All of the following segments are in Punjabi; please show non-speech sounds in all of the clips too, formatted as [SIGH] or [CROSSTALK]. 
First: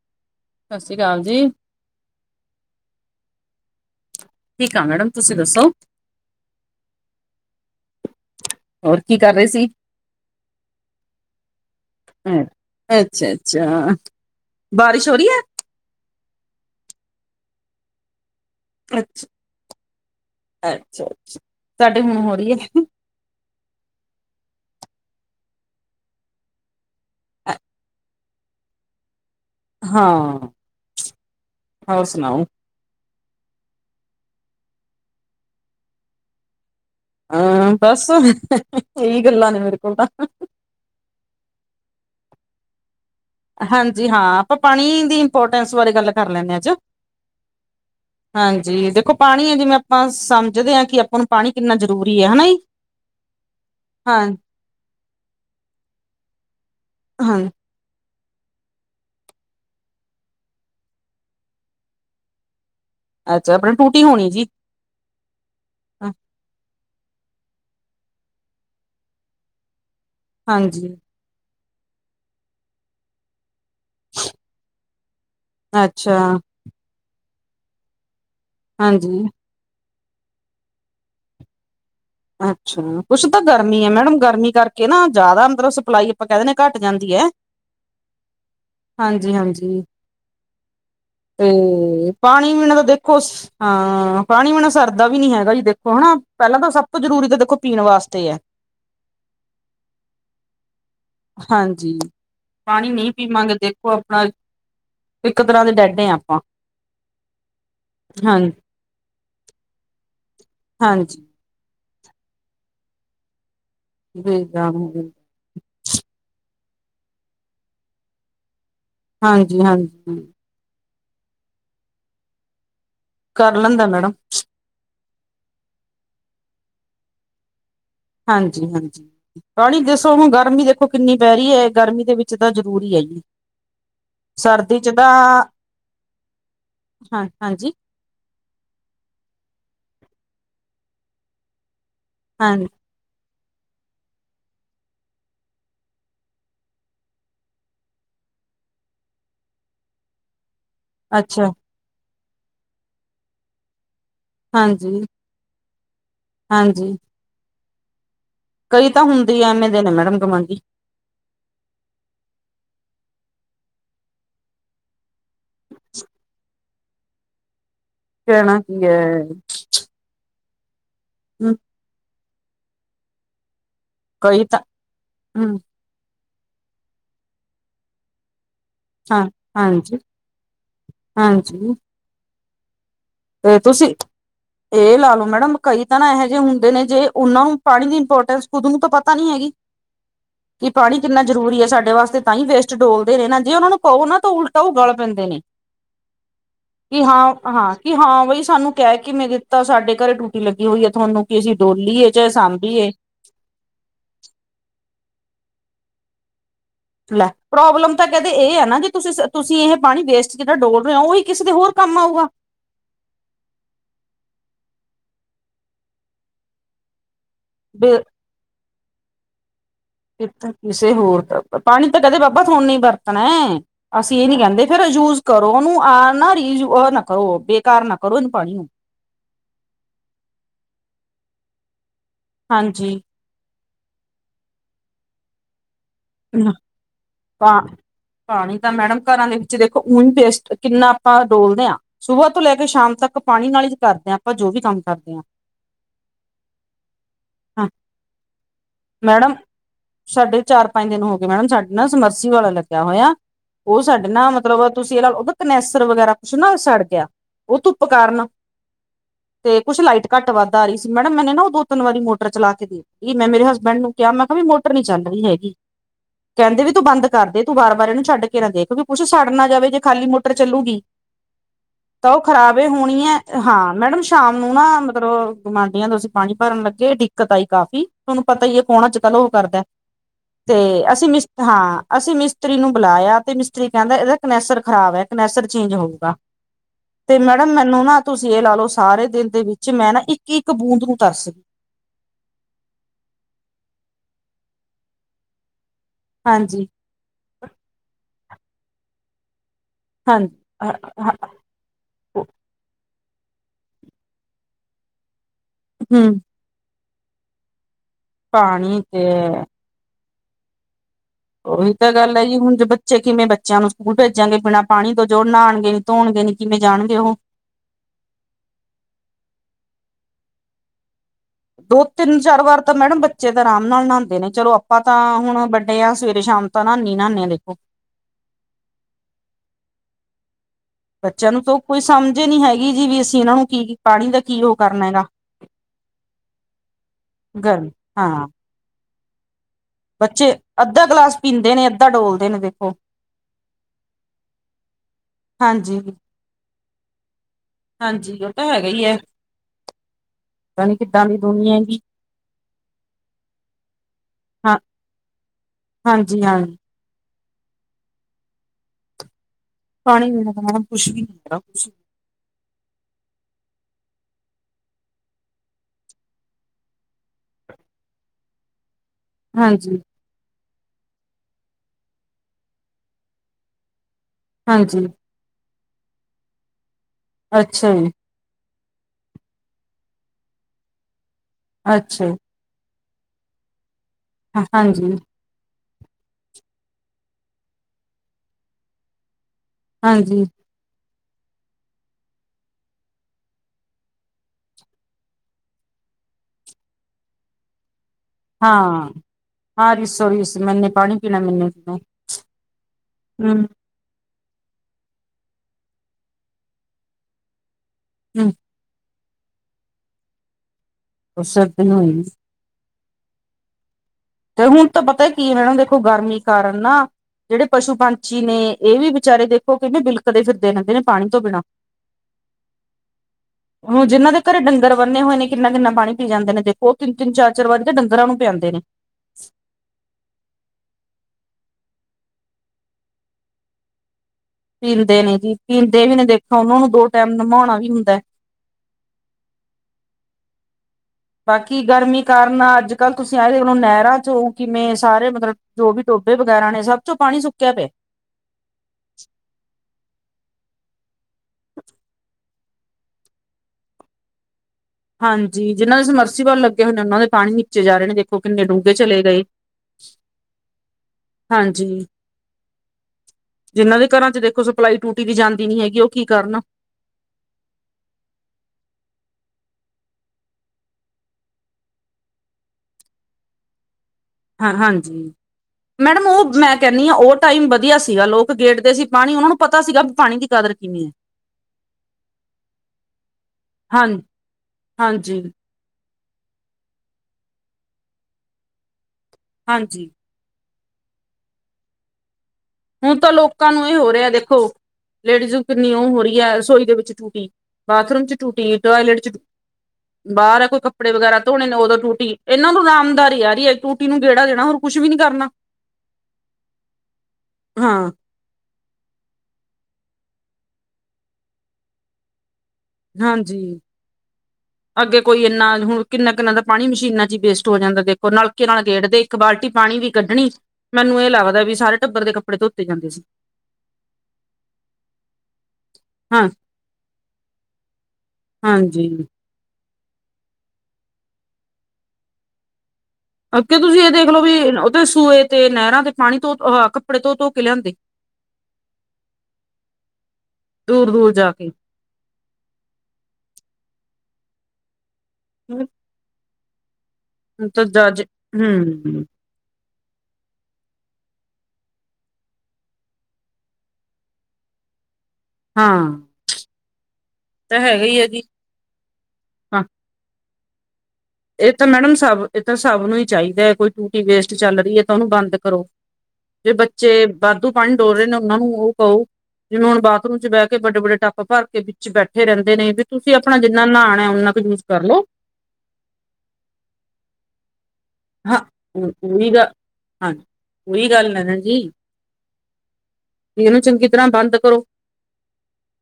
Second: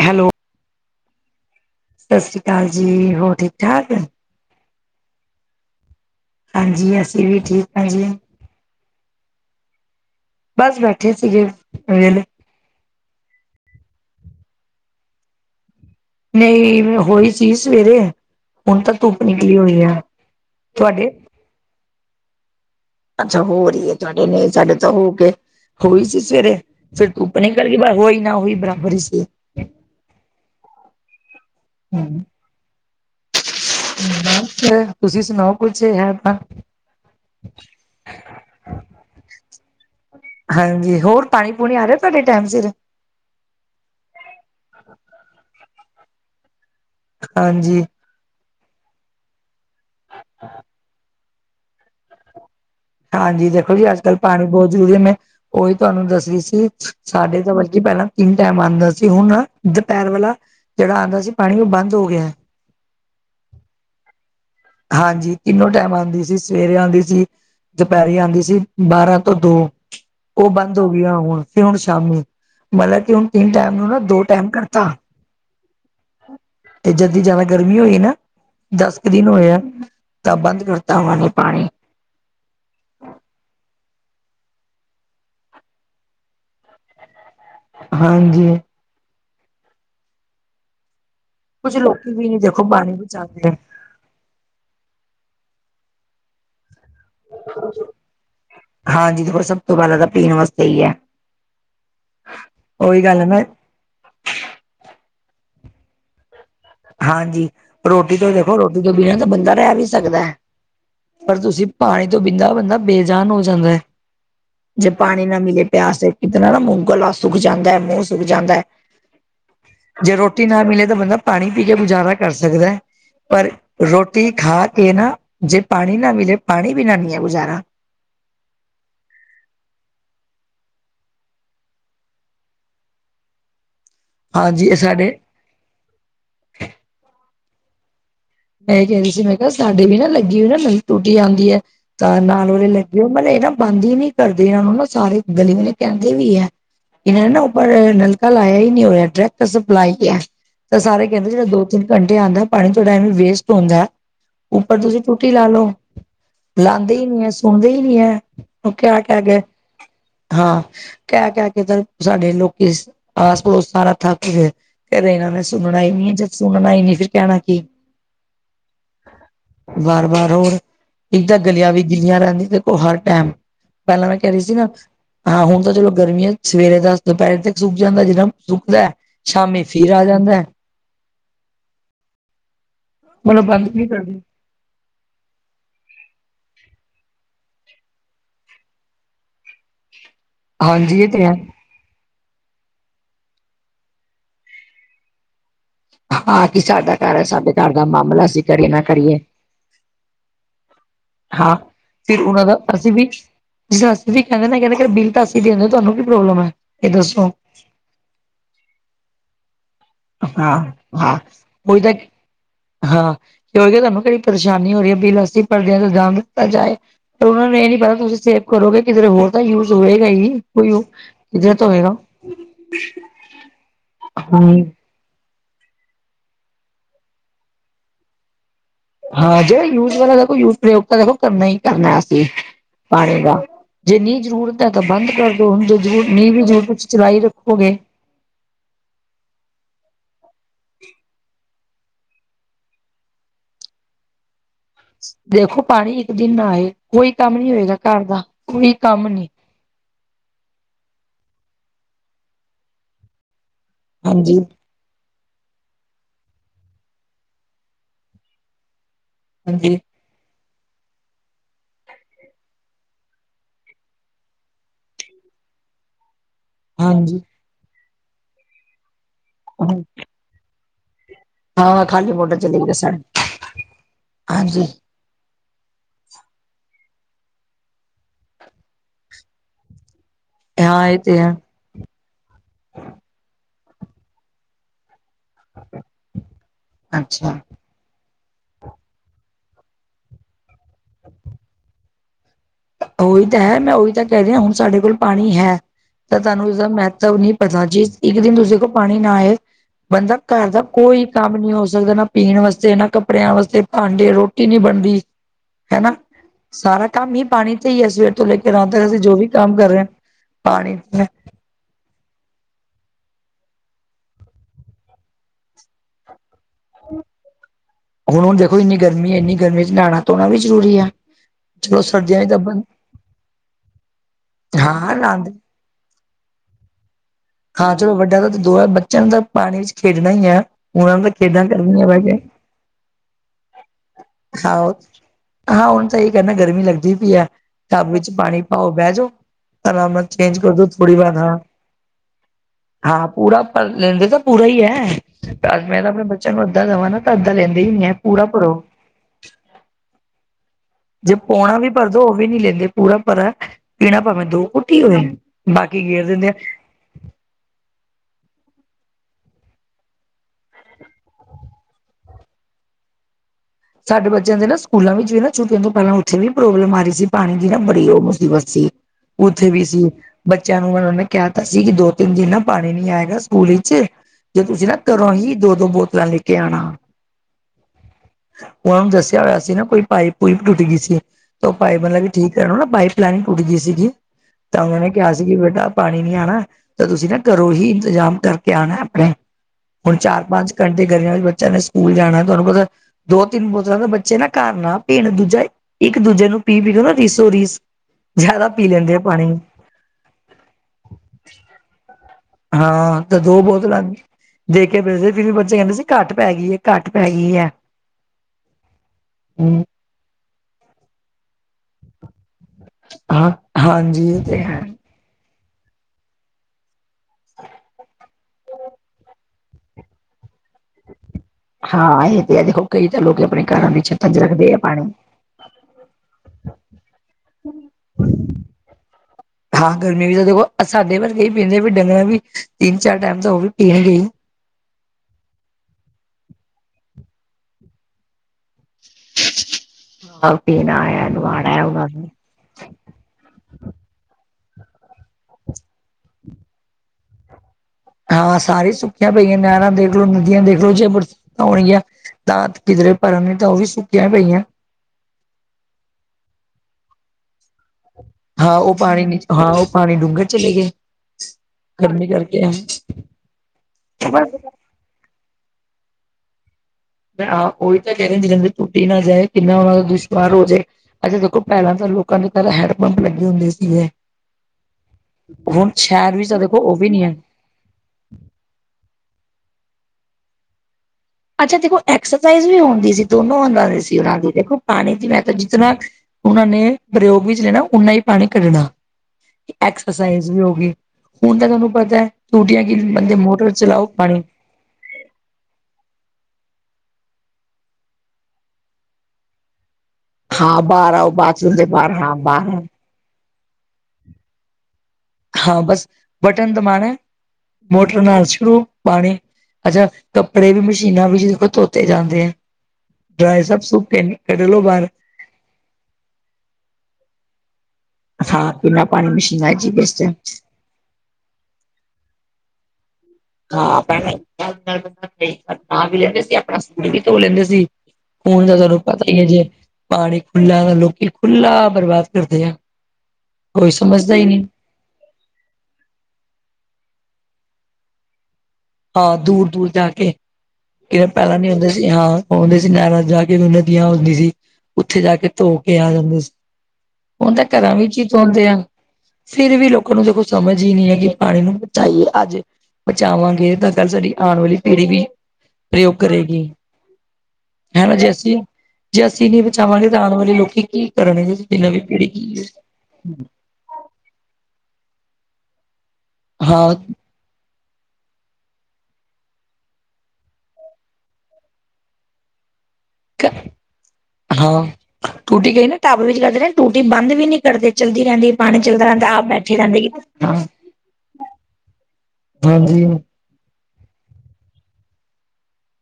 ਹੈਲੋ। ਸਤਿ ਸ਼੍ਰੀ ਅਕਾਲ ਜੀ। ਸਤਿ ਸ਼੍ਰੀ ਅਕਾਲ ਜੀ, ਹੋਰ ਠੀਕ ਠਾਕ? ਠੀਕ ਆ ਮੈਡਮ, ਤੁਸੀਂ ਦੱਸੋ? ਹਾਂਜੀ, ਅਸੀਂ ਵੀ ਠੀਕ ਆ ਜੀ। ਹੋਰ ਕੀ ਕਰ ਰੇ ਸੀ? ਬਸ ਬੈਠੇ ਸੀਗੇ ਵੇਹਲੇ। ਅ ਅੱਛਾ ਅੱਛਾ, ਬਾਰਿਸ਼ ਹੋ ਰੀ ਐ। ਨਈ, ਹੋਈ ਸੀ ਸਵੇਰੇ ਹੁਣ ਤਾਂ ਹੈ ਧੁੱਪ ਨਿਕਲੀ ਹੋਈ ਐ, ਤੁਹਾਡੇ? ਸਾਡੇ ਹੁਣ ਹੋ ਰੀ ਐ। ਅੱਛਾ ਹੋ ਰਹੀ ਐ ਤੁਹਾਡੇ, ਨੀ ਸਾਡੇ ਤੋਂ ਹੋ ਕੇ ਹੋਈ ਸੀ ਸਵੇਰੇ ਫਿਰ ਧੁੱਪ ਨਿਕਲ ਗਈ ਬਸ ਹੋਈ ਨਾ ਹੋਈ ਬਰਾਬਰ ਈ ਸੀ। ਹਾਂ, ਹੋਰ ਹੂੰ, ਸੁਣਾਓ? ਬਸ, ਤੁਸੀਂ ਸੁਣਾਓ ਕੁੱਛ ਹੈ ਤਾਂ। ਆਂ ਬਸ, ਇਹੀ ਗੱਲਾਂ ਨੇ ਮੇਰੇ ਕੋਲ ਤਾਂ ਹਾਂਜੀ, ਹੋਰ ਪਾਣੀ-ਪੂਣੀ ਆ ਰਿਹਾ ਏ, ਤੁਹਾਡੇ ਟਾਈਮ ਸਿਰ? ਹਾਂਜੀ ਹਾਂ, ਆਪਾਂ ਪਾਣੀ ਦੀ ਇੰਪੋਰਟੈਂਸ ਬਾਰੇ ਗੱਲ ਕਰ ਲੈਂਨੇ ਆਂ ਅੱਜ ਹਾਂਜੀ ਹਾਂਜੀ, ਦੇਖੋ ਪਾਣੀ ਐ ਜਿਵੇਂ ਆਪਾਂ ਸਮਝਦੇ ਆ ਕਿ ਆਪਾਂ ਨੂੰ ਪਾਣੀ ਕਿੰਨਾ ਜ਼ਰੂਰੀ ਐ ਹਨਾ ਜੀ ਹਾਂਜੀ, ਦੇਖੋ ਜੀ ਅੱਜ ਕੱਲ੍ਹ ਹਾਂ ਪਾਣੀ ਬਹੁਤ ਜ਼ਰੂਰੀ ਐ, ਮੈਂ ਉਹੀ ਤੁਹਾਨੂੰ ਦੱਸ ਰੀ ਸੀ ਹਾਂ ਸਾਡੇ ਤਾਂ ਪਹਿਲਾਂ ਤਿੰਨ ਟਾਈਮ ਆਂਦਾ ਸੀ, ਹੁਣ ਦਪਹਿਰ ਵਾਲਾ ਜਿਹੜਾ ਆਂਦਾ ਸੀ ਪਾਣੀ, ਉਹ ਬੰਦ ਹੋ ਗਿਆ। ਅੱਛਾ, ਆਪਣੇ ਟੂਟੀ ਹੋਣੀ ਜੀ? ਹਾਂਜੀ, ਤੀਣੋ ਟਾਈਮ ਆਂਦੀ ਸੀ ਸਵੇਰੇ ਆਂਦੀ ਸੀ। ਦਪਹਿਰੇ ਆਂਦੀ ਸੀ, ਬਾਰਾਂ ਤੋਂ ਦੋ ਉਹ ਬੰਦ ਹੋ ਹਾਂਜੀ ਗਿਆ ਹੁਣ ਫਿਰ ਹੁਣ ਸ਼ਾਮੀ, ਮਤਲਬ ਕਿ ਹੁਣ ਤਿੰਨ ਟੈਮ ਨੂੰ ਨਾ ਦੋ ਟੈਮ ਕਰਤਾ ਅੱਛਾ ਤੇ ਜਦੀ ਜਿਆਦਾ ਗਰਮੀ ਹੋਈ ਨਾ, ਦਸ ਕ ਹਾਂਜੀ ਦਿਨ ਹੋਏ ਆ ਤਾਂ ਬੰਦ ਕਰਤਾ, ਉਹਨਾਂ ਨੇ ਪਾਣੀ ਅੱਛਾ, ਕੁੱਛ ਤਾਂ ਗਰਮੀ ਐ ਮੈਡਮ ਗਰਮੀ ਕਰਕੇ ਨਾ, ਜਾਦਾ ਅੰਦਰੋਂ ਸਪਲਾਈ ਆਪਾਂ ਕਹਿ ਦਿੰਦੇ ਘੱਟ ਜਾਂਦੀ ਐ। ਹਾਂਜੀ ਹਾਂਜੀ, ਹਾਂਜੀ ਕੁੱਝ ਲੋਕੀ ਤੇ ਵੀ ਨੀ ਪਾਣੀ, ਵੀਨਾਂ ਦਾ ਦੇਖੋ, ਬਚਾਉਂਦੇ ਹਾਂ ਹਾਂ ਪਾਣੀ ਵੀਨਾ ਸਰਦਾ ਵੀ ਨੀ ਹੈਗਾ, ਜੀ ਦੇਖੋ ਹਨਾ ਪਹਿਲਾਂ ਤਾਂ ਸਭ ਤੋਂ ਜ਼ਰੂਰੀ ਤਾਂ ਦੇਖੋ ਪੀਣ ਵਾਸਤੇ ਐ। ਹਾਂਜੀ ਦੇਖੋਂ ਸਭ ਤੋਂ ਪਹਿਲਾਂ ਤਾਂ ਪੀਣ ਵਾਸਤੇ ਈ ਐ। ਹਾਂਜੀ, ਪਾਣੀ ਮੀਹ ਹੈ ਵੀ ਨਾ ਮਾਂਗਦੇ ਉਹ ਆਪਣਾ, ਇੱਕ ਤਰ੍ਹਾਂ ਦੇ ਡੈਡ ਐ ਆ ਆਪਾਂ ਹਾਂਜੀ, ਰੋਟੀ ਤੋਂ ਹਾਂ ਦੇਖੋ ਰੋਟੀ ਤੋਂ ਬਿਨਾਂ ਤਾਂ ਬੰਦਾ ਰਹਿ ਵੀ ਸਕਦਾ ਐ। ਹਾਂਜੀ ਪਰ ਤੁਸੀਂ ਪਾਣੀ ਤੋਂ ਬੀਦਾ ਬੰਦਾ ਬੇਜਾਨ ਹੋ ਜਾਂਦਾ ਐ। [INAUDIBLE] ਬਿਨਾਂ ਮਿਲੇ ਪਿਆਸ ਤੇ ਇੰਤਣਾ ਨਾ ਮੁੱਹ ਗਲਾ ਸੁਖ ਜਾਂਦਾ ਐ ਮੂੰਹ ਸੁਖ ਜਾਂਦਾ ਐ। ਹਾਂਜੀ, ਹਾਂਜੀ ਰੋਟੀ ਨਾ ਮਿਲੇ ਤਾਂ, ਬੰਦਾ ਪਾਣੀ ਪੀ ਕੇ ਗੁਜ਼ਾਰਾ ਕਰ ਸਕਦਾ ਐ। ਪਰ ਕਰ ਲੈਂਦਾ ਮੈਡਮ ਰੋਟੀ ਖਾ ਕੇ ਨਾ, ਜੇ ਪਾਨੀ ਨਾ ਮਿਲੇ, ਪਾਨੀ ਬਿਨਾਂ ਨੀਂ ਐ ਗੁਜਾਰਾ ਹਾਂਜੀ-ਹਾਂਜੀ। ਪਾਨੀ ਦੱਸੋ, ਹੁਨ ਗਰਮੀ ਦੇਖੋ ਕਿੰਨੀ ਪੈ ਰਈ ਐ, ਗਰਮੀ ਦੇ ਵਿੱਚ ਤਾਂ ਜਰੂਰੀ ਐ ਜੀ ਹਾਂਜੀ ਇਹ ਸਰਦੀ 'ਚ ਸਾਡੇ ਤਾਂ, ਹਾਂ, ਹਾਂਜੀ ਮੈਂ ਏਈ ਕੇ ਰਈ ਸੀ, ਮੈਂ ਕੇਆ ਸਾਡੇ ਵੀ ਨਾ ਲੱਗੀ ਹੋਈ ਨਾ ਨਵੀਂ ਟੂਟੀ ਆਂਦੀ ਐ, ਤੇ ਨਾਲ ਹਾਂ ਵਾਲੇ ਲੈ ਜੋ ਮਤਲਬ ਇਹ ਨਾ ਬੰਦ ਹੀ ਨੀ ਕਰਦੇ, ਇਹਨਾਂ ਨੂੰ ਨਾ ਸਾਰੇ, ਗਲੀ ਵਾਲੇ ਕਹਿੰਦੇ ਵੀ ਹੈ ਇਹਨਾਂ ਨੇ ਨਾ ਉਪਰ ਨਲਕਾ ਲਾਇਆ ਹੀ ਨਹੀਂ ਹੋਇਆ, ਡਾਇਰੈਕਟ ਸਪਲਾਈ ਹੈ। ਤਾਂ ਸਾਰੇ ਕਹਿੰਦੇ, ਜਿਹੜਾ ਅੱਛਾ ਦੋ-ਤਿੰਨ ਘੰਟੇ ਆਂਦਾ ਪਾਣੀ ਤੁਹਾਡਾ ਐਵੇਈ ਵੇਸਟ ਹੁੰਦਾ ਹੈ। ਉੱਪਰ ਤੁਸੀਂ ਹਾਂਜੀ ਟੁੱਟੀ ਲਾ ਲਓ, ਹਾਂਜੀ ਲਾਉਂਦੇ ਹੀ ਨਹੀਂ ਹੈ, ਸੁਣਦੇ ਹੀ ਨਹੀਂ ਹੈ। [UNINTELLIGIBLE] ਕਈ ਤਾਂ ਹੁੰਦੀ ਗਏ, ਐਵੇਂ ਦੇ ਨੇ ਮੈਡਮ ਗਵਾਂਢੀ ਹਾਂ ਕਹਿ -ਕਹਿ ਕੇ ਤਾਂ ਸਾਡੇ ਲੋਕੀ, ਆਸ-ਪੜੋਸ ਸਾਰਾ ਥੱਕ ਹੀ ਗਏ। ਫਿਰੇ ਇਹਨਾਂ ਨੇ ਸੁਣਨਾ ਹੀ ਨੀ, ਜਦ ਸੁਣਨਾ ਹੀ ਨੀ, ਫਿਰ ਕਹਿਣਾ ਕੀ ਕਹਿਣਾ ਕਿ ਹੈ ਵਾਰ- ਵਾਰ, ਹੋਰ! ਇੱਕ ਤਾਂ ਹਮ ਗਲੀਆਂ ਵੀ ਗਿੱਲੀਆਂ ਰਹਿੰਦੀ ਦੇਖੋ ਹਰ ਟੈਮ ਪਹਿਲਾਂ ਮੈਂ ਕਹਿ ਰਹੀ ਕਈ ਸੀ ਤਾਂ ਨਾ, ਹਾਂ! ਹਮ ਹੁਣ ਤਾਂ ਚਲੋ ਗਰਮੀਆਂ ਸਵੇਰੇ ਦਸ ਦੁਪਹਿਰੇ ਤੱਕ ਸੁੱਕ ਜਾਂਦਾ ਜਿਦਾ, ਸੁੱਕਦਾ ਹਾਂ! ਸ਼ਾਮੀ ਫਿਰ ਹਾਂਜੀ, ਆ ਜਾਂਦਾ ਹਾਂਜੀ ਮਤਲਬ ਤੇ ਬੰਦ ਨੀ ਤੁਸੀਂ ਕਰਦੀ। ਇਹ ਲਾ ਲੋ ਮੈਡਮ ਕਈ ਤਾਂ ਨਾ, ਇਹੋ ਜਿਹੇ ਹੁੰਦੇ ਨੇ ਜੇ ਉਹਨਾਂ ਨੂੰ ਪਾਣੀ ਦੀ ਇੰਪੋਰਟੈਂਸ ਖੁਦ ਨੂੰ ਤਾਂ ਪਤਾ ਨਹੀਂ ਹੈਗੀ, ਕਿ ਪਾਣੀ ਹਾਂਜੀ ਇਹ ਕਿੰਨਾ ਤੇ ਜ਼ਰੂਰੀ ਹੈ, ਸਾਡੇ ਵਾਸਤੇ ਤਾਂ ਹੀ ਵੇਸਟ ਚ ਡੋਲਦੇ ਨੇ ਨਾ। ਜੇ ਉਹਨਾ ਨੂੰ ਪਓ ਨਾ ਤਾਂ ਉਲਟਾ ਔ ਗਲ ਪੈਂਦੇ ਨੇ ਹਾਂ ਕਿ ਸਾਡਾ ਘਰ ਹੈ, ਸਾਡੇ ਘਰ ਦਾ ਮਾਮਲਾ ਹੈ, ਅਸੀਂ ਕਰਿਏ ਨਾ ਕਰੀਏ। ਇਕ ਤਾਂ ਸਾਡੇ ਘਰੇ ਟੂਟੀ ਲੱਗੀ ਹੋਈ ਹੈ। ਤੁਹਾਨੂੰ ਕਿ ਹਾਂ, ਅਸੀਂ ਡੋਲੀਏ ਫਿਰ ਚਾਹੇ ਉਹਨਾਂ ਦਾ ਸਾਂਭੀਏ ਅਸੀਂ ਵੀ ਜਿਸ ਤਰ੍ਹਾਂ ਅਸੀਂ ਵੀ ਕਹਿੰਦੇ ਨਾ ਕਹਿੰਦੇ ਕੇ ਬਿੱਲ ਤਾਂ ਅਸੀਂ ਦੇਣੇ ਹੈ ਤੁਹਾਨੂੰ ਕਿ ਪ੍ਰੋਬਲਮ ਹੈ? ਇਹ ਦੱਸੋ ਲੈ! ਪ੍ਰੋਬਲਮ ਤਾਂ ਕਹਿੰਦੇ ਇਹ ਹੈ ਨਾ ਕੇ ਤੁਸੀਂ ਸ ਤੁਸੀਂ ਇਹ ਪਾਣੀ ਵੇਸਟ ਹਾਂ ਜਿਦਾਂ ਡੋਲ ਰਹੇ ਹੋ। ਹਾਂ ਉਹੀ ਕਿਸੇ ਦੇ ਹੋਰ ਉਹੀ ਤਾਂ ਕੰਮ ਆਊਗਾ। ਹਾਂ, ਕਹੇਗਾ ਤੁਹਾਨੂੰ ਕਿਹੜੀ ਪਰੇਸ਼ਾਨੀ ਹੋ ਰਹੀ ਹੈ। ਬਿਲ ਅਸੀ ਭਰਦੇ ਆਂ ਤੇ ਦਮ ਦਿੱਤਾ ਜਾਏ ਪਰ ਉਹਨਾਂ ਨੂੰ ਇਹ ਨੀ ਪਤਾ ਤੁਸੀਂ ਸੇਵ ਕਰੋਗੇ ਕਿਧਰੇ ਹੋਰ ਤਾਂ ਯੂਜ ਹੋਏਗਾ ਹੀ। ਕੋਈ ਤੇ ਹੋਰ ਪ ਕਿਧਰੇ -ਪ -ਪਾਣੀ ਹੋਏਗਾ ਤਾਂ ਕਹਿੰਦੇ ਬਾਬਾ ਤੁਹਾਨੇ ਹੀ ਵਰਤਣਾ ਏ। ਅਸੀਂ ਇਹ ਨੀ ਹਾਂ ਕਹਿੰਦੇ ਫੇਰ ਏ ਯੂਜ਼ ਕਰੋ ਨੂੰ ਆ ਨਾ ਰੀਜ਼, ਉਹ ਨਾ ਕਰੋ, ਬੇਕਾਰ ਨਾ ਕਰੋ ਇਹ ਪਾਣੀ ਨੂੰ। ਹਾਂ, ਜਿਹੜਾ ਯੂਜ ਵਾਲਾ ਦੇਖੋ ਯੂਜ ਪ੍ਰਯੋਗ ਤਾਂ ਦੇਖੋ ਕਰਨਾ ਹੀ ਕਰਨਾ ਅਸੀਂ, ਹਾਂਜੀ ਪਾਣੀ ਦਾ ਜੇ ਨੀਂਹ ਜ਼ਰੂਰਤ ਹੈ ਤਾਂ ਬੰਦ ਕਰ ਦੋ। ਹੁਣ ਜੇ ਜ਼ਰੂਰਤ ਨੀਂਹ ਵੀ ਹੇ। ਜੋ ਕੁਛ ਚਲਾਈ ਪਾ ਰੱਖੋਗੇ! ਪਾਣੀ ਤਾਂ ਮੈਡਮ ਘਰਾਂ ਦੇ ਵਿੱਚ ਦੇਖੋ ਊਂਝ ਵੇਸਟ ਕਿੰਨਾ ਆਪਾਂ ਡੋਲਦੇ ਹਾਂ ਸੁਬਹ ਤੋਂ ਲੈ ਕੇ ਸ਼ਾਮ ਤੱਕ ਪਾਣੀ ਨਾਲ ਹੀ ਕਰਦੇ ਹਾਂ ਆਪਾਂ ਜੋ ਵੀ ਕੰਮ ਕਰਦੇ ਦੇਖੋ ਪਾਣੀ ਇੱਕ ਦਿਨ ਨਾ ਆਏ, ਕੋਈ ਕੰਮ ਨੀ ਹਾਂ ਹੋਏਗਾ ਘਰ ਦਾ। ਕੋਈ ਕੰਮ ਨਹੀਂ ਮੈਡਮ ਸਾਡੇ ਚਾਰ-ਪੰਜ ਦਿਨ ਹੋ ਗਏ, ਮੈਡਮ ਸਾਡੇ ਨਾ ਸਮਰਸੀਬਲ ਲੱਗਿਆ ਹੋਇਆ। ਉਹ ਸਾਡੇ ਨਾ ਹਾਂਜੀ ਮਤਲਬ ਤੁਸੀਂ ਇਹਦਾ ਉਹਦਾ ਕਨੈਸਰ ਵਗੈਰਾ ਕੁਛ ਨਾ ਸੜ ਗਿਆ। ਉਹ ਧੁੱਪ ਕਾਰਨ ਤੇ ਹਾਂਜੀ ਕੁੱਛ ਲਾਈਟ ਘੱਟ- ਵੱਧ ਆ ਰਹੀ ਸੀ। ਮੈਡਮ ਮੈਨੇ ਨਾ ਉਹ ਦੋ-ਤਿੰਨ ਵਾਰੀ ਮੋਟਰ ਚਲਾ ਕੇ ਦੇਖ ਵੀ ਮੈਂ ਮੇਰੇ ਹਸਬੈਂਡ ਨੂੰ ਕਿਹਾ, ਮੈਂ ਕਿਹਾ ਵੀ ਮੋਟਰ ਨਹੀਂ ਚੱਲ ਰਹੀ ਹੈਗੀ ਕਹਿੰਦੇ ਵੀ ਤੂੰ ਬੰਦ ਹਾਂਜੀ ਕਰ ਦੇ, ਤੂੰ ਵਾਰ-ਵਾਰ ਇਹਨੂੰ ਛੱਡ ਕੇ ਨਾਂ ਦੇਖ। ਵੀ ਕੁਛ ਸੜ ਨਾ ਜਾਵੇ ਜੇ ਖਾਲੀ ਮੋਟਰ ਚੱਲੂਗੀ ਹਾਂ ਖਾਲੀ ਤਾਂ ਉਹ ਮੋਟਰ ਖ਼ਰਾਬ ਚਲੇ ਹੀ ਗਏ ਸਾਡੇ ਹੋਣੀ ਹੈ। ਹਾਂ, ਮੈਡਮ ਸ਼ਾਮ ਨੂੰ ਨਾ ਹਾਂਜੀ ੋਂ ਗੁਆਂਢੀਆਂ ਦਾ ਅਸੀਂ ਪਾਣੀ ਭਰਨ ਲੱਗੇ, ਦਿੱਕਤ ਆਈ ਕਾਫ਼ੀ, ਤੁਹਾਨੂੰ ਪਤਾ ਹੀ ਐ ਕੋਣ ਅੱਜ -ਕੱਲ ਉਹ ਕਰਦਾ ਤੇ ਹਾਂ ਇਹ ਅਸੀਂ ਤੇ ਮਿਸ, ਹੈ ਹਾਂ ਅਸੀਂ ਮਿਸਤਰੀ ਨੂੰ ਬੁਲਾਇਆ ਤੇ ਮਿਸਤਰੀ ਕਹਿੰਦਾ ਇਹਦਾ ਕਨੈਸਰ ਖਰਾਬ ਹੈ ਕਨੇਸਰ ਚੇਂਜ ਹੋਊਗਾ। ਤੇ ਅੱਛਾ ਮੈਡਮ ਮੈਂ ਮੈਨੂੰ ਨਾ ਤੁਸੀਂ ਇਹ ਲਾ ਲਓ ਸਾਰੇ ਦਿਨ ਦੇ ਵਿੱਚ ਮੈਂ ਨਾ ਇੱਕ- ਇੱਕ ਬੂੰਦ ਨੂੰ ਤਰਸ ਉਹੀ ਤਾਂ ਹੈ, ਮੈਂ ਉਹੀ ਤਾਂ ਕਹਿ ਰਿਹਾ ਹੁਣ ਸਾਡੇ ਕੋਲ ਪਾਣੀ ਹੈ। ਤਾਂ ਤੁਹਾਨੂੰ ਹਾਂਜੀ ਇਸਦਾ ਮਹੱਤਵ ਨਹੀਂ ਪਤਾ। ਜੇ ਇੱਕ ਦਿਨ ਤੁਸੀ ਦੇਖੋ ਪਾਣੀ ਨਾ ਆਏ। ਬੰਦਾ ਹਾਂਜੀ ਘਰ ਦਾ ਕੋਈ ਕੰਮ ਨਹੀਂ ਹੋ ਸਕਦਾ। ਨਾ ਪੀਣ ਵਾਸਤੇ, ਨਾ ਕੱਪੜਿਆਂ ਵਾਸਤੇ, ਭਾਂਡੇ, ਰੋਟੀ ਨੀ ਬਣਦੀ, ਹਨਾ! ਹਮ ਸਾਰਾ ਕੰਮ ਹੀ ਪਾਣੀ ਤੇ ਹੀ ਹੈ ਸਵੇਰ ਤੋਂ ਲੈ ਕੇ ਰਾਤ ਪਾਣੀ ਤੱਕ ਅਸੀਂ ਤੇ ਜੋ ਵੀ ਕੰਮ ਕਰ ਰਹੇ ਹਾਂ। ਪਾਣੀ ਤੇ ਉਹੀ ਤਾਂ ਗੱਲ ਹੈ, ਜੀ ਹੁਣ ਬੱਚੇ ਕਿਵੇਂ ਬੱਚਿਆਂ ਨੂੰ ਸਕੂਲ ਭੇਜਾਂਗੇ ਬਿਨਾਂ ਪਾਣੀ ਤੋਂ ਜੋੜ ਨਹਾਉਣਗੇ ਧੋਣਗੇ ਨਹੀਂ ਕਿਵੇਂ ਜਾਣਗੇ ਉਹ? ਹੁਣ-ਹੁਣ ਦੇਖੋ ਇੰਨੀ ਗਰਮੀ ਹੈ। ਇੰਨੀ ਗਰਮੀ ਚ ਨਹਾਣਾ- ਧੋਣਾ ਵੀ ਜ਼ਰੂਰੀ ਆ ਦੋ-ਤਿੰਨ-ਚਾਰ ਵਾਰ ਤਾਂ ਮੈਡਮ ਬੱਚੇ ਤਾਂ ਆਰਾਮ ਨਾਲ ਨਹਾਾਂਉਦੇ ਨੇ। ਚਲੋ ਆਪਾਂ ਤਾਂ ਹਾਂ ਨਹਾਂਦੇ ਹੁਣ ਵੱਡ ਡੇ ਆ ਸਵੇਰੇ ਸ਼ਾਮ ਤਾਂ ਨਹਾਨੇ ਹੀ ਨਹਾਨੇ ਹਾਂ ਦੇਖੋ ਹਾਂ ਚਲੋ ਵੱਡੇਆਂ ਦਾ ਤਾਂ ਦੋ ਹੈ, ਬੱਚਿਆਂ ਨੂੰ ਤਾਂ ਪਾਣੀ ਵਿੱਚ ਖੇਡਣਾ ਹੀ ਏ ਬੱਚਿਆਂ ਨੂੰ ਤੋ ਕੋਈ ਸਮਝ ਹੀ ਨੀ ਹੈਗੀ, ਜੀ ਵੀ ਅਸੀਂ ਇਹਨਾਂ ਨੂੰ ਕੀ ਪਾਣੀ ਦਾ ਕੀ ਉਹ ਹਾਂ ਕਰਨਾ ਹੈਗਾ ਹਾਂ ਹੁਣ ਤਾਂ ਇਹੀ ਕਹਨਾ ਗਰਮੀ ਲੱਗਦੀ ਪਈ ਏ। ਗਰਮੀ ਟਬ ਵਿੱਚ ਹਾਂ ਪਾਣੀ ਪਾਓ ਬਹਿ ਜਾਓ ਅਰਾਮ ਨਾਲ ਚੇਂਜ ਕਰ ਦੋ ਥੋੜੀ ਵਾਦਾ। ਤਾ ਡੋਲਦੇ ਨੇ ਦੇਖੋ ਹਾਂ ਪੂਰਾ ਪਰ ਲੈਂਦੇ ਤਾਂ ਪੂਰਾ ਈ ਏ ਤਾਂ ਹਾਂਜੀ ਆਪਣੇ ਬੱਚਿਆਂ ਨੂੰ ਅੱਧਾ ਦੇਵਾਂ ਨਾ ਤਾਂ ਅੱਧਾ ਲੈਂਦੇ ਹੀ ਨੀ ਹੈ ਹਾਂਜੀ ਪੂਰਾ ਉਹ ਤਾਂ ਭਰੋ ਹੈਗਾ ਹੀ ਹੈ ਪਤਾ ਨੀ ਕਿੱਦਾਂ ਜੇ ਦੀ ਦੁਨੀਆਂ ਪੋਣਾ ਵੀ ਹੈਗੀ ਭਰਦੋ ਉਹ ਵੀ ਨੀ ਲੈਂਦੇ ਪੂਰਾ ਭਰਾ ਪੀਣਾ ਭਾਵੇਂ ਦੋ ਹਾਂ ਘੁਟ ਈ ਹੋਵੇ ਬਾਕੀ ਗੇਰ ਹਾਂਜੀ ਦੇੰਦੇ ਆ ਹਾਂਜੀ ਪਾਣੀ ਨੀ ਹੈਗਾ। ਕੁਛ ਵੀ ਨੀ ਹੈਗਾ ਕੁਛ ਸਾਡੇ ਬੱਚਿਆਂ ਦੇ ਨਾ ਸਕੂਲਾਂ ਵਿੱਚ ਵੀ ਨਾ, ਛੁੱਟੀਆਂ ਤੋਂ ਪਹਿਲਾਂ ਉੱਥੇ ਵੀ ਪ੍ਰੋਬਲਮ ਆ ਰਹੀ ਸੀ, ਪਾਣੀ ਦੀ ਨਾ ਬੜੀ ਉਹ ਮੁਸੀਬਤ ਸੀ ਉੱਥੇ ਵੀ ਹਾਂਜੀ ਸੀ‌‌, ਬੱਚਿਆਂ ਨੂੰ ਉਹਨਾਂ ਨੇ ਕਿਹ ਤਾ ਸੀ, ਕਿ ਦੋ-ਤਿੰਨ ਦਿਨ ਨਾ ਪਾਣੀ ਨੀ ਆਏਗਾ ਸਕੂਲ ਵਿੱਚ ਜੇ ਤੁਸੀਂ ਨਾ ਹਾਂਜੀ ਘਰੋਂ ਹੀ ਦੋ-ਦੋ ਬੋਤਲਾਂ ਲੈ ਕੇ ਆ਼ਣਾ ਅੱਛਾ ਜੀ। ਉਹਨਾਂ ਨੂੰ ਦੱਸਿਆ ਹੋਇਆ ਸੀ ਨਾ ਕੋਈ ਪਾਈਪ ਪੁਪ ਟੁੱਟ ਗਈ ਸੀ। ਤੇ ਉਹ ਪਾਈਪ ਅੱਛਾ ਮਤਲਬ ਕਿ ਜੀ ਠੀਕ ਥਲੋਆਂ ਨਾ ਪਾਈਪ ਲਾਈਨ ਟੁਟ ਗਈ ਸੀਗੀ, ਹਾਂ- ਤਾਂ ਉਹਨਾਂ ਨੇ ਹਾਂਜੀ ਕਿਹਾ ਅਜ ਬੇਟਾ ਪਾਣੀ ਨੀ ਆਉਣਾ, ਤਾਂ ਤੁਸੀਂ ਨਾ ਘਰੋਂ ਹੀ ਇੰਤਜ਼ਾਮ ਕਰਕੇ ਆਉਣਾ ਆਪਣੇ। ਹੁਣ ਹਾਂਜੀ ਚਾਰ ਪੰਜ ਘੰਟੇ ਗਰਮੀਆਂ ਵਿੱਚ ਬੱਚਿਆਂ ਨੇ ਸਕੂਲ ਜਾਣਾ ਤੁਹਾਨੂੰ ਪਤਾ ਦੋ ਤਿੰਨ ਬੋਤਲਾਂ ਦੇ ਬੱਚੇ ਨਾ ਘਰ ਨਾ ਪੀਣ, ਦੂਜਾ ਇੱਕ ਦੂਜੇ ਨੂੰ ਪੀ ਪੀ ਕੇ ਨਾ ਰੀਸੋ ਰੀਸ ਜ਼ਿਆਦਾ ਪੀ ਹਾਂ ਲੈਂਦੇ ਆ ਪਾਣੀ। ਮੈਨੇ ਪਾਣੀ ਪੀਣਾ ਮੈਨੂੰ [UNINTELLIGIBLE] ਹਾਂ, ਤੇ ਦੋ ਬੋਤਲਾਂ ਦੇ ਕੇ ਵੇਖਦੇ ਫਿਰ ਵੀ ਬੱਚਿਆਂ ਨੂੰ ਘੱਟ ਪੈ ਗਈਏ ਘੱਟ ਪੈ ਗਈ ਏ। ਹਮ [UNINTELLIGIBLE] ਹੂਂ। ਦਸ ਦਿਨ ਹੋਈ [UNINTELLIGIBLE] ਹਾਂ, ਹਾਂਜੀ। ਤੇ ਹੁਣ ਤਾਂ ਪਤਾ ਕੀ ਹੋਇਆ, ਦੇਖੋ ਗਰਮੀ ਕਾਰਨ ਨਾ ਜਿਹੜੇ ਪਸ਼ੂ ਪੰਛੀ ਨੇ, ਇਹ ਵੀ ਵਿਚਾਰੇ ਦੇਖੋ ਕਿਵੇਂ ਬਿਲਕਦੇ ਫਿਰਦੇ ਰਹਿੰਦੇ ਨੇ ਪਾਣੀ ਤੋਂ ਬਿਨਾਂ। ਹਾਂ ਇਹ ਤੇ ਦੇਖੋ ਕਈ ਤਾਂ ਲੋਕ ਆਪਣੇ ਘਰਾਂ ਦੀ ਹੁਣ ਜਿਹਨਾਂ ਛੱਤਾਂ ਚ ਦੇ ਘਰੇ ਰੱਖਦੇ ਆ ਡੰਗਰ ਪਾਣੀ ਵੰਨੇ ਹੋਏ ਨੇ, ਕਿੰਨਾ ਕਿੰਨਾ ਪਾਣੀ ਪੀ ਜਾਂਦੇ ਨੇ, ਦੇਖੋ ਤਿੰਨ -ਤਿੰਨ ਚਾਰ- ਚਾਰ ਵਾਰੀ ਤਾਂ ਡੰਗਰਾਂ ਨੂੰ ਪਿਆਂਦੇ ਨੇ। ਹਾਂ ਗਰਮੀ ਵੀ ਤਾਂ ਦੇਖੋ ਸਾਦੇ ਪਰ ਹੀ ਪੀਂਦੇ ਵੀ ਡੰਗਰਾਂ ਵੀ ਤਿੰਨ ਚਾਰ ਟਾਈਮ ਤਾਂ ਉਹ ਵੀ ਪੀਣਗੇ ਹੀ। ਪੀਂਦੇ ਨੇ ਜੀ ਪੀਂਦੇ ਵੀ ਨੇ ਦੇਖੋ, ਉਹਨਾਂ ਨੂੰ ਦੋ ਟਾਈਮ ਨਿਵਉਣਾ ਵੀ ਹੁੰਦਾ। ਹਹ ਪੀਨਾ ਆਇਆ [UNINTELLIGIBLE] ਬਾਕੀ ਗਰਮੀ ਕਾਰਨ ਅੱਜ ਕੱਲ੍ਹ ਤੁਸੀਂ ਆਏ, ਦੇਖਲੋ ਨਹਿਰਾਂ ਚ ਹੋ ਕਿਵੇਂ ਸਾਰੇ ਮਤਲਬ ਜੋ ਵੀ ਟੋਭੇ ਵਗੈਰਾ ਨੇ ਸਭ ਚ ਪਾਣੀ ਸੁੱਕਿਆ ਪਿਆ। ਹਾਂ ਸਾਰੇ ਸੁੱਕੀਆਂ ਪਈਆਂ ਨਹਿਰਾਂ ਦੇਖ ਲੋ ਨਦੀਆਂ ਦੇਖ ਲੋ ਜੇ ਬਰਾਂ ਹੋਣਗੀਆਂ। ਦਾਤ ਕਿਧਰੇ ਭਰਨ ਤਾਂ ਉਹ ਵੀ ਸੁੱਕੀਆਂ ਪਈਆਂ। ਹਾਂਜੀ। ਜਿਹਨਾਂ ਦੇ ਸਮਰਸੀਵੱਲ ਲੱਗੇ ਹੋਏ ਨੇ ਉਹਨਾਂ ਦੇ ਪਾਣੀ ਨੀਚੇ ਜਾ ਰਹੇ ਨੇ ਦੇਖ ਹਾਂ ਓ ਪਾਨੀ ਹਾਂ ਓ ਪਾਨੀ ਡੂੰਘੇ ਚਲੇ ਗਏ। ਹਾਂਜੀ, ਗਰਮੀ ਕਰਕੇ ਜਿੰਨਾਂ ਦੇ ਘਰਾਂ ਚ ਦੇਖੋ ਹਾਂ ਸਪਲਾਈ ਟੂਟੀ ਦੀ ਜਾਂਦੀ ਨੀ ਹੈਗੀ ਓ ਕੀ ਕਰਨ ਆਹ ਓਈ ਤਾਂ ਕੈਂਦੇ ਨੇ ਜਿਨਾਂ ਦੇ ਟੂਟੀ ਨਾ ਜਾਏ ਓਨਾਂ ਦਾ ਦੁਸ਼ਵਾਰ ਹੋ ਜਾਏ। ਅੱਛਾ ਦੇਖੋ ਪੈਲਾਂ ਤਾਂ ਲੋਕਾਂ ਦੇ ਘਰ ਹੈਂਡ ਪੰਪ ਲੱਗੇ ਹੁੰਦੇ ਸੀਗੇ। ਹਾਂ ਹਾਂਜੀ, ਹੁਣ ਮੈਡਮ ਸ਼ਹਿਰ ਓ ਵਿੱਚ ਤਾਂ ਮੈਂ ਦੇਖੋ ਉਹ ਕੈਨੀ ਵੀ ਆਂ ਨੀ ਓ ਹੈ ਟਾਈਮ ਵਦੀਆ ਸੀ। ਸੀਗਾ ਲੋਕ ਗੇੜਦੇ ਸੀ ਪਾਨੀ ਓਨਾਂ ਨੂੰ ਪਤਾ ਸੀਗਾ ਵੀ ਪਾਨੀ ਦੀ ਕਦਰ ਕਿਵੇਂ ਐ। ਅੱਛਾ ਦੇਖੋ ਐਕਸਰਸਾਈਜ਼ ਵੀ ਹੁੰਦੀ ਸੀ ਦੋਨੋ ਹੁੰਦਾ ਦੀ ਹਾਂ ਸੀ ਓਨਾਂ ਦੀ ਦੇਖੋ ਪਾਨੀ ਦੀ ਮੈਂ ਹਾਂਜੀ ਤਾਂ ਜ ਜਿਨਾ ਓਨਾਂ ਨੇ ਪ੍ਰਯੋਗ ਵਿੱਚ ਲੈਨਾ ਓਨਾ ਈ ਪਾਨੀ ਕੱਢਨਾ। ਹਾਂਜੀ। ਐਕਸਰਸਾਈਜ਼ ਵੀ ਹੋਗੀ, ਹੁਨ ਤਾਂ ਤਾਨੂੰ ਪਤਾ ਟੂਟੀਆਂ ਕੀ ਹੁਣ ਤਾਂ ਬੰਦੇ ਮੋਟਰ ਲੋਕਾਂ ਨੂੰ ਇਹ ਚਲਾਓ ਹੋ ਰਿਹਾ ਪਾਨੀ ਦੇਖੋ ਲੇਡੀਜ਼ ਨੂੰ ਕਿੰਨੀ ਓ ਹੋ ਰਈ ਐ ਰਸੋਈ ਦੇ ਵਿੱਚ ਟੂਟੀ ਬਾਥਰੂਮ ਚ ਟੂਟੀ ਟੋਇਲਟ ਚ ਟੂ ਬਾਰ ਐ ਹਾਂ ਕੋਈ ਕੱਪੜੇ ਬਾਹਰ ਆਓ ਵਗੈਰਾ ਧੋਨੇ ਬਾਥਰੂਮ ਨੇ ਦੇ ਓਦੋਂ ਬਾਹਰ ਟੂਟੀ ਹਾਂ ਏਨਾਂ ਬਾਹਰ ਨੂੰ ਰਾਮਦਾਰੀ ਆਰੀ ਐ ਟੂ ਟੂਟੀ ਨੂੰ ਗੇੜਾ ਦੇਨਾ ਹੋਰ ਕੁਛ ਵੀ ਨੀ ਕਰਨਾ। ਹਾਂ ਬਸ ਬਟਨ ਦਮਾਨੈ, ਹਾਂ ਮੋਟਰ ਨਾਲ ਸ਼ੁਰੂ ਪਾਨੀ, ਅੱਛਾ ਕੱਪੜੇ ਵੀ ਮਸ਼ੀਨਾਂ ਵਿੱਚਦੀ ਦੇਖੋ ਧੋਤੇ ਜਾਂਦੇ ਐ। ਹਾਂਜੀ ਡਰਾਏ ਸਬ ਸੁੱਕ ਗਏ ਨੇ ਕੱਢ ਲੋ ਬਾਰ। ਅੱਗੇ ਕੋਈ ਏਨਾ ਹੁਨ ਕਿੰਨਾ-ਕਿੰਨਾ ਦਾ ਪਾਨੀ ਮਸ਼ੀਨਾਂ ਚ ਈ ਵੇਸਟ ਹੋ ਜਾਂਦਾ ਦੇਖ ਓ ਨਲਕੇ ਹਾਂ ਨਾਲ ਕਿੰਨਾ ਗੇੜਦੇ ਪਾਣੀ ਇੱਕ ਬਾਲਟੀ ਮਸ਼ੀਨਾਂ ਚ ਹੀ ਪਾਨੀ ਦੀ ਵੇਸਟ ਹੈ ਕੱਢਨੀ ਮੈਨੂੰ ਏ ਲੱਗਦਾ ਵੀ ਸਾਰੇ ਟੱਬਰ ਦੇ ਕੱਪੜੇ ਧੋਤੇ ਜਾਂਦੇ ਸੀ। ਹਾਂ ਭੈਨੇ ਨਾ ਵੀ ਲੈਂਦੇ ਹਾਂ ਸੀ ਆਪਨਾ ਸੂਟ ਵੀ ਧੋ ਲੈਂਦੇ ਸੀ। ਹੁਨ ਦਾ ਤੁਆਨੂੰ ਹਾਂਜੀ ਪਤਾ ਈ ਐ ਜੇ ਪਾਨੀ ਖੁਲਾ ਤਾਂ ਲੋਕੀ ਖੁੱਲਾ ਬਰਬਾਦ ਕਰਦੇ ਆ। ਅੱਗੇ ਕੋਈ ਤੁਸੀਂ ਏ ਦੇਖ ਸਮਝਦਾ ਲੋ ਹੀ ਵੀ ਨਹੀਂ ਓਤੇ ਸੂਏ ਤੇ ਨੈਰਾਂ ਤੇ ਪਾਨੀ ਧੋ ਕੱਪੜੇ ਧੋ-ਧੋ ਕੇ ਲਿਆਂਦੇ ਹਾਂ ਦੂਰ-ਦੂਰ ਜਾ ਕੇ, ਦੂਰ ਕਿਤੇ ਦੂਰ ਜਾ ਪੈਲਾਂ ਕੇ ਨੀ ਹੁੰਦੇ ਸੀ ਹਾਂ ਔਂਦੇ ਸੀ ਨੈਰਾਂ ਜਾ ਕੇ ਓਨਾਂ ਨਦੀਆਂ ਹੁੰਦੀ ਸੀ, ਓਥੇ ਜਾ ਕੇ ਧੋ ਕੇ ਆ ਜਾਂਦੇ ਸੀ। ਹੁਨ ਤਾਂ ਘਰਾਂ ਵਿੱਚ ਜੱਜ ਈ ਧੋਂਦੇ ਆ। ਹਮ ਫਿਰ ਵੀ ਲੋਕਾਂ ਨੂੰ ਦੇਖੋ ਸਮਝ ਈ ਨਈਂ ਹੈਗੀ ਕੇ ਪਾਨੀ ਨੂੰ ਬਚਾਈਏ ਅੱਜ ਬਚਾਵਾਂਗੇ ਕੱਲ ਸਾਡੀ ਆਨ ਵਾਲੀ ਪੀੜੀ ਵੀ ਹਾਂ ਪ੍ਰਯੋਗ ਕਰੇਗੀ, ਤਾਂ ਹੈਗਾ ਹਨਾ ਹੀ ਹੈ ਜੇ ਜੀ ਅਸੀਂ ਜੇ ਅਸੀਂ ਨੀ ਬਚਾਵਾਂਗੇ ਤਾਂ ਆਨ ਵਾਲੇ ਲੋਕੀ ਕੀ ਕਰਨਗੇ ਏ ਸਾਡੀ ਤਾਂ ਨਵੀਂ ਮੈਡਮ ਪੀੜ੍ਹੀ ਸਬ ਏ ਕੀ ਤਾਂ ਸਬ ਨੂੰ ਈ ਚਾਈਦਾ ਐ ਕੋਈ ਟੂਟੀ ਵੇਸਟ ਚੱਲ ਰੀ ਐ ਤਾਂ ਓਨੂੰ ਬੰਦ ਕਰੋ, ਜੇ ਹਾਂ ਬੱਚੇ ਵਾਧੂ ਪਾਨੀ ਡੋਲ ਰਏ ਨੇ ਓਨਾਂ ਨੂੰ ਓ ਕਓ। ਜਿਵੇਂ ਹੁਨ ਬਾਥਰੂਮ ਚ ਬੈ ਕੇ ਵੱਡੇ-ਵੱਡੇ ਟੱਪ ਭਰਕੇ ਵਿੱਚ ਬੈਠੇ ਰੈਂਦੇ ਨੇ ਤੁਸੀਂ ਆਪਨਾ ਜਿੰਨਾ ਕ ਨਾਨੈ ਓਨਾ ਕ ਯੂਜ ਹਾਂ ਕਰਲੋ। ਟੂਟੀ ਗਈ ਨਾ ਟੱਬ ਵਿਚ ਲੱਗ ਰੇਆ ਟੂਟੀ ਬੰਦ ਵੀ ਨੀ ਕਰਦੇ ਚੱਲਦੀ ਰੈਂਦੀ ਐ ਹਾਂ ਪਾਨੀ ਚੱਲਦਾ ਰੈਂਦਾ ਆਪ ਉਹੀ ਗੱਲ ਬੈਠੇ ਰੈਂਦੇ, ਹਾਂਜੀ ਹਾਂ। ਉਹੀ ਗੱਲ ਹੈ ਹਾਂਜੀ। ਏਨੂੰ ਚੰਗੀ ਤਰਾਂ ਬੰਦ ਕਰੋ।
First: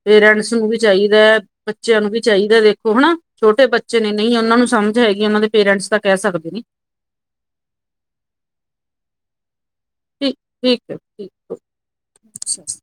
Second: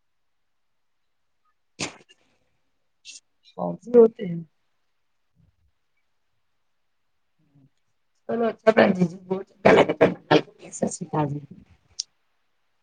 ਪੇਰੈਂਟਸ ਨੂੰ ਵੀ ਚਾਈਦੈ, ਬੱਚਿਆਂ ਨੂੰ ਵੀ ਚਾਈਦੈ ਦੇਖੋ ਹਨਾ ਛੋਟੇ ਬੱਚੇ ਉਹ ਨੇ ਤੇ ਨਈਂ ਓਨਾਂ ਨੂੰ ਸਮਝ ਹੈਗੀ ਓਨਾਂ ਦੇ ਪੇਰੈਂਟਸ ਤਾਂ ਕੈ ਸਕਦੇ ਨੇ। ਚਲੋ ਅੱਛਾ ਭੈਨ ਜੀ-ਜੀ ਬਹੁ ਚੰਗਾ ਲੱਗੇਆ ਠੀਕ-ਠੀਕ ਓ ਠੀਕ ਓ, ਸਸ